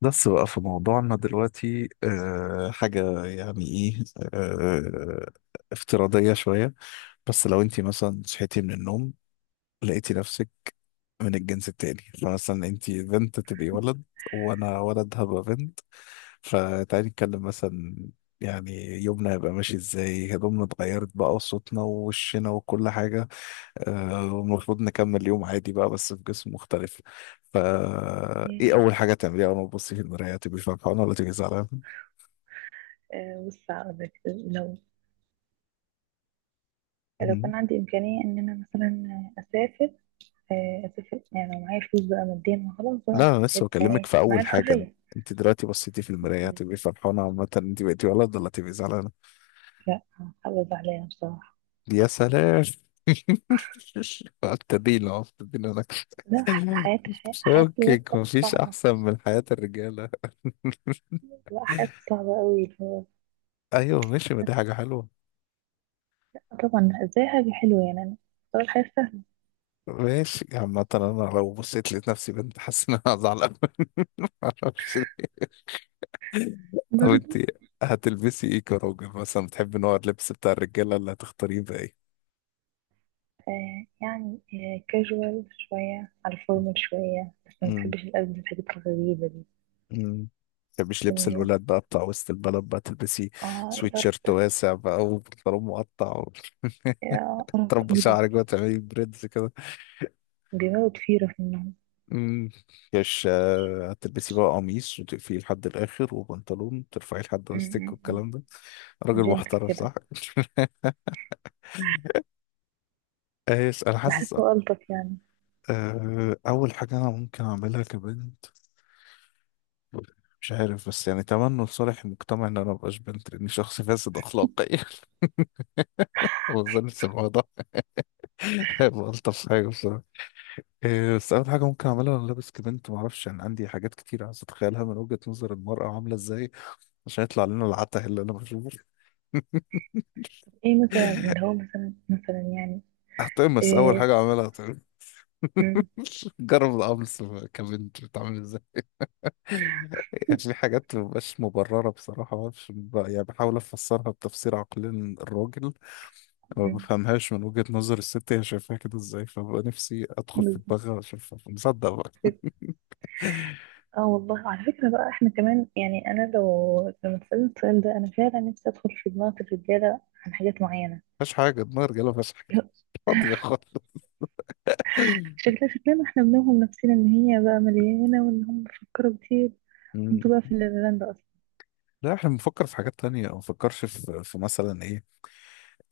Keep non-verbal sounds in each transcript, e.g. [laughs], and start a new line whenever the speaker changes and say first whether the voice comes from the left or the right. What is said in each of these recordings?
left: بس بقى في موضوعنا دلوقتي حاجة يعني ايه. أه افتراضية شوية. بس لو انت مثلا صحيتي من النوم، لقيتي نفسك من الجنس التاني، فمثلا انت بنت تبقي ولد، وانا ولد هبقى بنت. فتعالي نتكلم مثلا، يعني يومنا هيبقى ماشي ازاي، هدومنا اتغيرت بقى وصوتنا ووشنا وكل حاجة. آه، والمفروض نكمل اليوم عادي بقى بس في جسم مختلف. فا ايه
right: ياه.
left: اول حاجه تعمليها؟ اول ما تبصي في المرايه تبقي فرحانه ولا تبقي زعلانه؟
right: بص هقول لك. لو لو
left: مهم.
right: كان عندي إمكانية إن أنا مثلا أسافر، أسافر يعني لو معايا فلوس بقى ماديا وخلاص بقى.
left: لا انا لسه
right: هيبقى
left: بكلمك
right: إيه
left: في
right: معايا
left: اول حاجه.
right: الحرية؟
left: انت دلوقتي بصيتي في المرايه
right: م.
left: تبقي فرحانه، عامه انت بقيتي ولد، ولا تبقي زعلانه؟
right: لا هحافظ عليها بصراحة.
left: يا سلام. [laughs] ابتدينا أهو، ابتدينا نكشف.
right: لا حياة الولاد
left: فكك، مفيش
right: صعبة.
left: احسن من حياه الرجاله. [laughs]
right: لا حياة صعبة قوي اللي هو
left: ايوه ماشي، ما دي حاجه حلوه.
right: طبعا زي حاجة حلوة يعني أنا بختار الحياة سهلة.
left: ماشي، عامة انا لو بصيت لقيت نفسي بنت، حاسس ان انا هزعل. [laughs] معرفش. طب انت
right: برضه
left: هتلبسي ايه كراجل؟ مثلا بتحبي نوع اللبس بتاع الرجاله، اللي هتختاريه بقى ايه؟
right: آه يعني آه، كاجوال شوية على الفورمال شوية، بس ما
left: مم.
right: بحبش الألبس الحاجات الغريبة دي.
left: مم. متحبيش
right: إن
left: لبس
right: هي-
left: الولاد بقى بتاع وسط البلد؟ بقى تلبسي
right: اه
left: سويت
right: إدارة.
left: شيرت واسع بقى وبنطلون مقطع و... [laughs]
right: يا قرف
left: تربي
right: ايه ده؟
left: شعرك بقى، تعملي بريدز كده.
right: بيموت فيرة في النوم.
left: أمم. مش هتلبسي بقى قميص وتقفيه لحد الاخر وبنطلون ترفعيه لحد وسطك والكلام ده.
right: م.
left: راجل
right: جنتل
left: محترم
right: كده.
left: صح؟ [laughs] ايش، انا حاسس
right: بحسه ألطف يعني.
left: اول حاجه انا ممكن اعملها كبنت. مش عارف، بس يعني تمنوا لصالح المجتمع ان انا مبقاش بنت لاني شخص فاسد اخلاقيا. [laughs] وظن الموضوع ده هيبقى الطف حاجه بصراحه. إيه، بس اول حاجه ممكن اعملها وانا لابس كبنت، ما اعرفش، يعني عندي حاجات كتير عايز اتخيلها من وجهه نظر المراه عامله ازاي، عشان يطلع لنا العته اللي انا بشوفه.
right: ايه مثلا
left: [laughs]
right: اللي هو مثلا يعني؟
left: هتقمص، اول
right: ايه.
left: حاجه اعملها هتقمص.
right: م-
left: [laughs] جرب القمص كبنت بتعمل ازاي. [laughs] يعني في حاجات مبقاش مبرره بصراحه، ما اعرفش يعني بحاول افسرها بتفسير عقلين الراجل. ما
right: م.
left: بفهمهاش من وجهة نظر الست، هي شايفاها كده ازاي، فبقى نفسي ادخل في
right: بالظبط
left: دماغها اشوفها مصدق بقى.
right: كده. اه والله على فكرة بقى، احنا كمان يعني انا لو لما اتسألت السؤال ده، انا فعلا نفسي ادخل في دماغ الرجالة عن حاجات معينة.
left: مفيهاش حاجة، دماغ رجالة مفيهاش حاجة،
right: لا،
left: [laughs] فاضية خالص.
right: شكلها شكلنا احنا بنوهم نفسنا ان هي بقى مليانة وان هم بيفكروا كتير.
left: مم.
right: انتوا بقى في الليلاند اصلا.
left: لا احنا بنفكر في حاجات تانية، ما بنفكرش في مثلا إيه،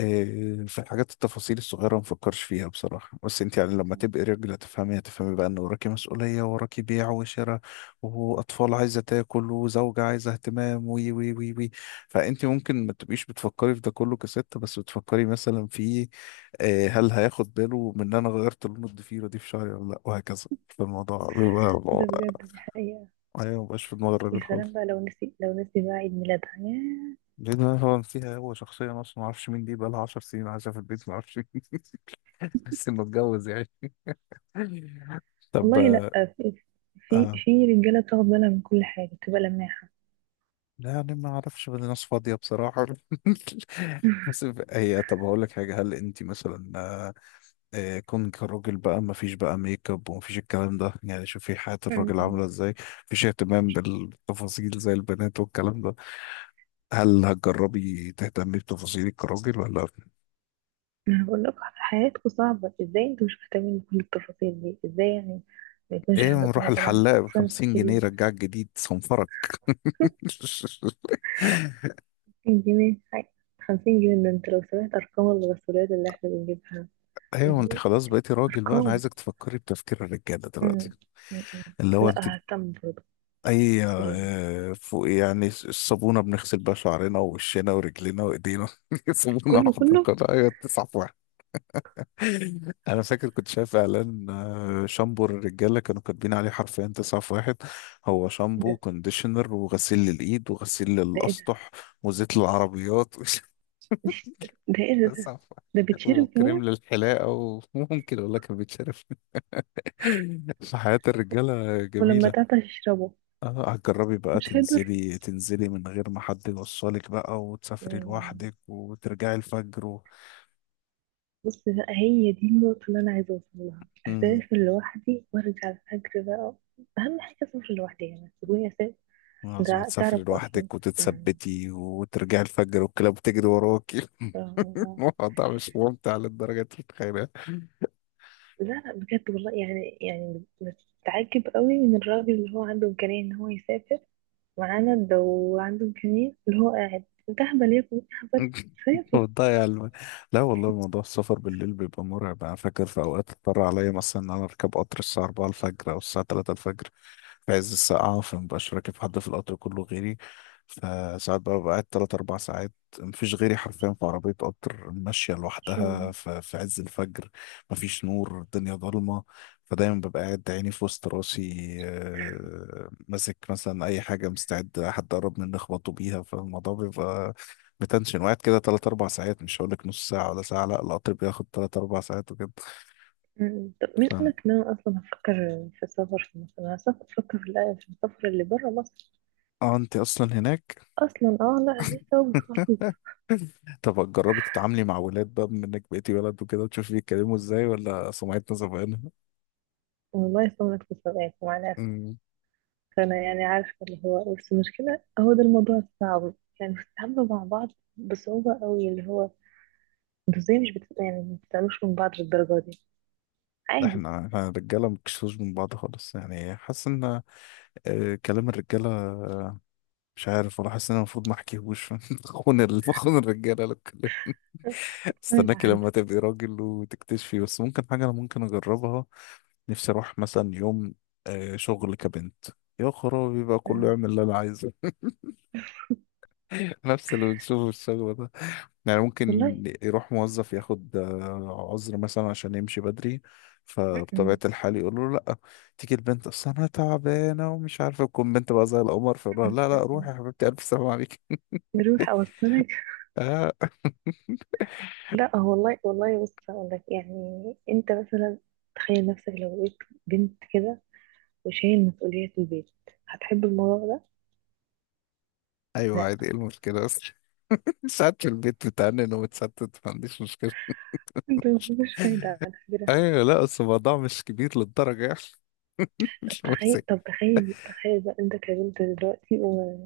left: إيه، في الحاجات التفاصيل الصغيرة ما بفكرش فيها بصراحة. بس انت يعني لما تبقي رجل هتفهمي، هتفهمي بقى ان وراكي مسؤولية، وراكي بيع وشراء واطفال عايزة تاكل وزوجة عايزة اهتمام وي وي وي وي. فانت ممكن ما تبقيش بتفكري في ده كله كست، بس بتفكري مثلا في إيه، هل هياخد باله من ان انا غيرت لون الضفيرة دي في شعري ولا لا، وهكذا فالموضوع
right: ده
left: بيبقى-
right: بجد، دي حقيقة.
left: ايوه مبقاش في دماغ الراجل
right: يا سلام
left: خالص.
right: بقى، لو نسي بقى عيد ميلادها، ياه.
left: لان هو فيها هو شخصيا اصلا ما اعرفش مين، دي بقى لها 10 سنين عايشه في البيت ما اعرفش مين. بس انه اتجوز يعني. طب
right: والله لا، في في
left: آه،
right: رجاله بتاخد بالها من كل حاجه، بتبقى لماحه.
left: لا يعني ما اعرفش، بدي ناس فاضيه بصراحه. [laughs]
right: [laughs]
left: بس هي، طب هقول لك حاجه، هل انت مثلا كون كراجل بقى، ما فيش بقى ميك اب وما فيش الكلام ده، يعني شوفي حياه
right: م-
left: الراجل
right: م.
left: عامله ازاي. مفيش اهتمام بالتفاصيل زي البنات والكلام ده. هل هتجربي تهتمي بتفاصيلك كراجل ولا؟
right: انا بقول لك حياتكم صعبه ازاي، انتوا مش مهتمين بكل التفاصيل دي ازاي يعني؟ ما يكونش
left: ايه،
right: عندكم
left: نروح
right: مثلا
left: الحلاق ب
right: سان
left: 50 جنيه
right: سكرين.
left: رجعك جديد صنفرك.
right: [laughs]
left: [laughs]
right: 50 جنيه حاجة. 50 جنيه ده، انت لو سمعت ارقام الغسولات اللي احنا بنجيبها.
left: ايوه، ما انت خلاص بقيتي راجل بقى، انا
right: ارقام.
left: عايزك تفكري بتفكير الرجاله دلوقتي.
right: م- م.
left: اللي هو انت
right: لا اهتم برضه.
left: اي
right: سوري يعني.
left: فوق يعني الصابونه بنغسل بيها شعرنا ووشنا ورجلنا وايدينا، [laughs] صابونه
right: كله
left: واحده
right: كله
left: القطعه هي تسعة في واحد. انا فاكر كنت شايف اعلان شامبو الرجاله كانوا كاتبين عليه حرفيا تسعة في واحد. هو
right: ايه
left: شامبو
right: ده
left: كونديشنر وغسيل للايد وغسيل
right: ده
left: للاسطح وزيت للعربيات، [laughs]
right: ده ايه ده؟
left: تسعة في
right: ده
left: واحد
right: بتشرب كمان.
left: وكريم للحلاقه، وممكن والله كان بيتشرب. [laughs] فحياة الرجالة
right: ولما
left: جميلة.
right: تعطش اشربه.
left: اه هتجربي بقى
right: مش هيضر.
left: تنزلي تنزلي من غير ما حد يوصلك بقى، وتسافري
right: مم.
left: لوحدك وترجعي الفجر و...
right: بص بقى، هي دي النقطة اللي أنا عايزة أوصل لها.
left: مم.
right: أسافر لوحدي وأرجع الفجر بقى. أهم حاجة أسافر لوحدي، يعني تقولي أسافر.
left: لازم
right: ده
left: تسافري
right: تعرف أصلا.
left: لوحدك
right: مم.
left: وتتثبتي وترجعي الفجر والكلاب بتجري وراكي. [laughs]
right: ف-
left: الموضوع مش ممتع للدرجة انت متخيلها. [laughs]
right: لا لا بجد والله، يعني يعني بتعجب قوي من الراجل اللي هو عنده إمكانية إن هو يسافر معانا ده، وعنده إمكانية اللي هو قاعد. أنت أهبل يا ابني، أهبل. سافر.
left: وتضيع الم... لا والله، موضوع السفر بالليل بيبقى مرعب. انا فاكر في اوقات اضطر عليا مثلا ان انا اركب قطر الساعة 4 الفجر او الساعة 3 الفجر، في عز السقعة، فمبقاش راكب حد في القطر كله غيري. فساعات بقى ببقى قاعد تلات أربع ساعات. مفيش غيري حرفيا في عربية قطر ماشية لوحدها
right: مم.
left: في عز الفجر. مفيش نور، الدنيا ضلمة. فدايما ببقى قاعد عيني في وسط راسي، ماسك مثلا أي حاجة مستعد حد قرب مني أخبطه بيها. فالموضوع بيبقى متنشن، وقاعد كده تلات أربع ساعات. مش هقولك نص ساعة ولا ساعة، لأ القطر بياخد تلات أربع ساعات وكده.
right: مم. طب مين قال
left: فاهم.
right: لك ان انا اصلا هفكر في السفر في مصر؟ انا اصلا كنت بفكر في في السفر اللي بره مصر.
left: اه انت اصلا هناك.
right: اصلا اه، لا لسه هو خالص.
left: [laughs] طب جربي تتعاملي مع ولاد بقى، بما انك بقيتي ولد وكده، وتشوفي بيتكلموا ازاي ولا سمعتنا زمان.
right: والله يصونك في الصداقة مع الاسف.
left: أمم.
right: فانا يعني عارفه اللي هو، بس المشكله هو ده الموضوع الصعب، يعني بتتعاملوا مع بعض بصعوبه قوي اللي هو انتوا ازاي مش بت... يعني ما بتتعاملوش من بعض للدرجه دي عادي؟
left: احنا الرجاله مكشوش من بعض خالص، يعني حاسس ان كلام الرجاله مش عارف، ولا حاسس ان انا المفروض ما احكيهوش، [laughs] بخون الرجاله لو اتكلمت.
right: [laughs] كفاية
left: استناكي
right: العهد.
left: لما تبقي راجل وتكتشفي. بس ممكن حاجه انا ممكن اجربها، نفسي اروح مثلا يوم شغل كبنت، يا خرابي بقى كله
right: مم.
left: يعمل اللي انا عايزه. نفس اللي بنشوفه في الشغل ده. يعني ممكن
right: والله.
left: يروح موظف ياخد عذر مثلا عشان يمشي بدري،
right: مم.
left: فبطبيعة
right: مم.
left: الحال يقول له لا. تيجي البنت، اصل انا تعبانة ومش عارفة، تكون بنت بقى زي القمر، فيقول لها
right: مم.
left: لا لا، روحي
right: مم.
left: يا حبيبتي الف سلام عليك.
right: نروح اوصلك.
left: آه.
right: لا والله والله، بص هقول لك، يعني انت مثلا تخيل نفسك لو بقيت بنت كده وشايل مسؤولية البيت، هتحب الموضوع ده؟
left: ايوه عادي،
right: لا،
left: ايه المشكلة اصلا؟ [laughs] ساعات في البيت بتعنن وبتستت، ما عنديش مشكلة.
right: انت مفيش فايدة على فكرة.
left: ايوه، لا اصل الموضوع مش كبير للدرجة يعني. [laughs]
right: طب
left: مش
right: تخيل
left: مؤذي.
right: طب تخيل تخيل بقى انت كبنت دلوقتي، و...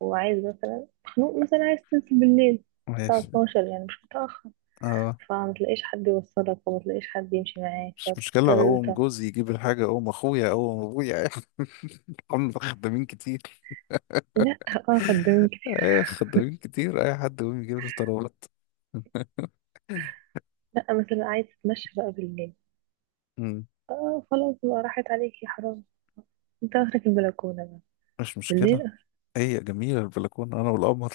right: وعايز مثلا، مخنوق مثلا عايز تنزل بالليل الساعة
left: ماشي.
right: 12 يعني مش متأخر،
left: آه،
right: فما تلاقيش حد يوصلك وما تلاقيش حد يمشي معاك
left: مش مشكلة،
right: فتضطر
left: أقوم
right: تقعد.
left: جوزي يجيب الحاجة، أقوم أخويا، أقوم أبويا. [laughs] هم خدامين كتير.
right: لا. اه خدامين كتير.
left: أيوة خدامين كتير، أي حد يقوم يجيب الطلبات.
right: لا مثلا عايز تتمشى بقى بالليل.
left: أمم،
right: اه خلاص بقى راحت عليك يا حرام. انت اخرك البلكونة بقى
left: مش
right: بالليل.
left: مشكلة. هي جميلة البلكونة، أنا والقمر.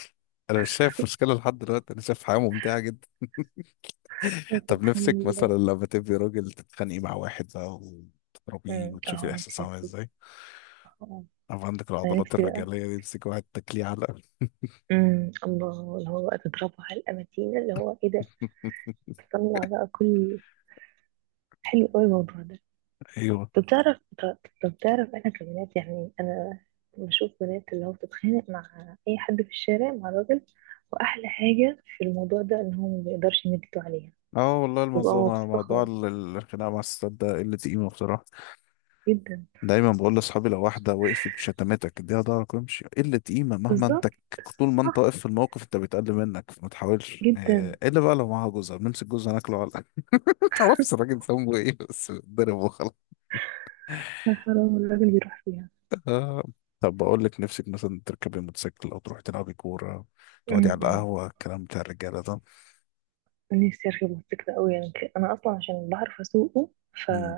left: أنا مش شايف مشكلة لحد دلوقتي، أنا شايف حياة ممتعة جدا.
right: اخرك
left: [laughs] طب
right: سبحان
left: نفسك مثلا
right: الله.
left: لما تبقي راجل تتخانقي مع واحد بقى وتضربيه وتشوفي
right: اه،
left: الإحساس
right: نفسي
left: عامل
right: فيه.
left: إزاي؟
right: اه.
left: أو عندك
right: انا
left: العضلات
right: نفسي بقى
left: الرجالية دي، تمسك واحد تاكليه علقة.
right: الله، اللي هو بقى تضربه على الاماتين، اللي هو ايه ده.
left: [laughs]
right: تطلع بقى كل، حلو قوي الموضوع ده.
left: أيوه.
right: طب طب تعرف انا كبنات يعني، انا بشوف بنات اللي هو بتتخانق مع اي حد في الشارع مع راجل، واحلى حاجة في الموضوع ده ان هو ما بيقدرش يمد ايده عليها.
left: اه والله،
right: ببقى
left: الموضوع
right: مبسوطة خالص،
left: الخناقة مع الستات ده قلة قيمة بصراحة.
right: جدا.
left: دايما بقول لاصحابي لو واحده وقفت شتمتك، اديها ضهرك وامشي، قله قيمه، مهما انت
right: بالظبط.
left: طول ما انت
right: صح.
left: واقف في الموقف انت بيتقل منك، فما تحاولش
right: جدا.
left: الا بقى لو معاها جوزها، بنمسك جوزها ناكله على [laughs] ما تعرفش الراجل ذنبه ايه بس بيتضرب وخلاص.
right: يا حرام الراجل بيروح فيها.
left: آه. طب بقول لك نفسك مثلا تركبي موتوسيكل، او تروحي تلعبي كوره، تقعدي على
right: امم.
left: القهوه، الكلام بتاع الرجاله ده.
right: نفسي اركب موتوسيكل قوي يعني، انا اصلا عشان بعرف اسوقه، ف
left: امم.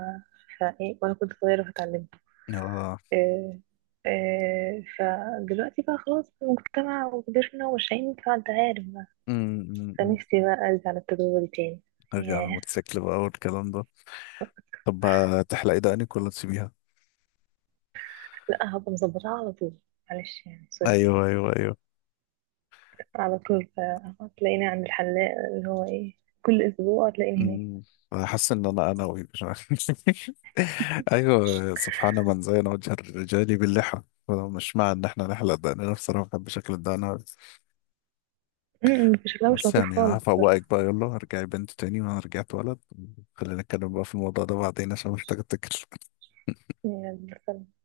right: فايه وانا كنت صغيره فاتعلمت.
left: اه.
right: إيه... فدلوقتي بقى خلاص في المجتمع وكبرنا وماشيين، فانت عارف بقى.
left: امم. أمم. أمم.
right: فنفسي بقى ارجع للتجربه دي تاني.
left: ارجع على
right: ياه.
left: الموتوسيكل بقى والكلام ده. طب هتحلقي دقنك ولا تسيبيها؟
right: لا هبقى مظبطها على طول. معلش يعني، سوري.
left: ايوه، ايوه، ايوه.
right: على طول بقى تلاقيني عند الحلاق اللي هو ايه، كل اسبوع تلاقيني هناك.
left: مم. انا حاسس ان انا انوي، مش عارف. [laughs] ايوه، سبحان من زين وجه الرجال باللحى. أنا مش مع ان احنا نحلق دقننا، أنا بصراحه بحب شكل الدقن أوي.
right: م، شكلها مش
left: بس
right: لطيف
left: يعني
right: خالص بصراحه.
left: هفوقك بقى، يلا ارجعي بنت تاني وانا رجعت ولد. خلينا نتكلم بقى في الموضوع ده بعدين عشان محتاج افتكر.
right: يعني بس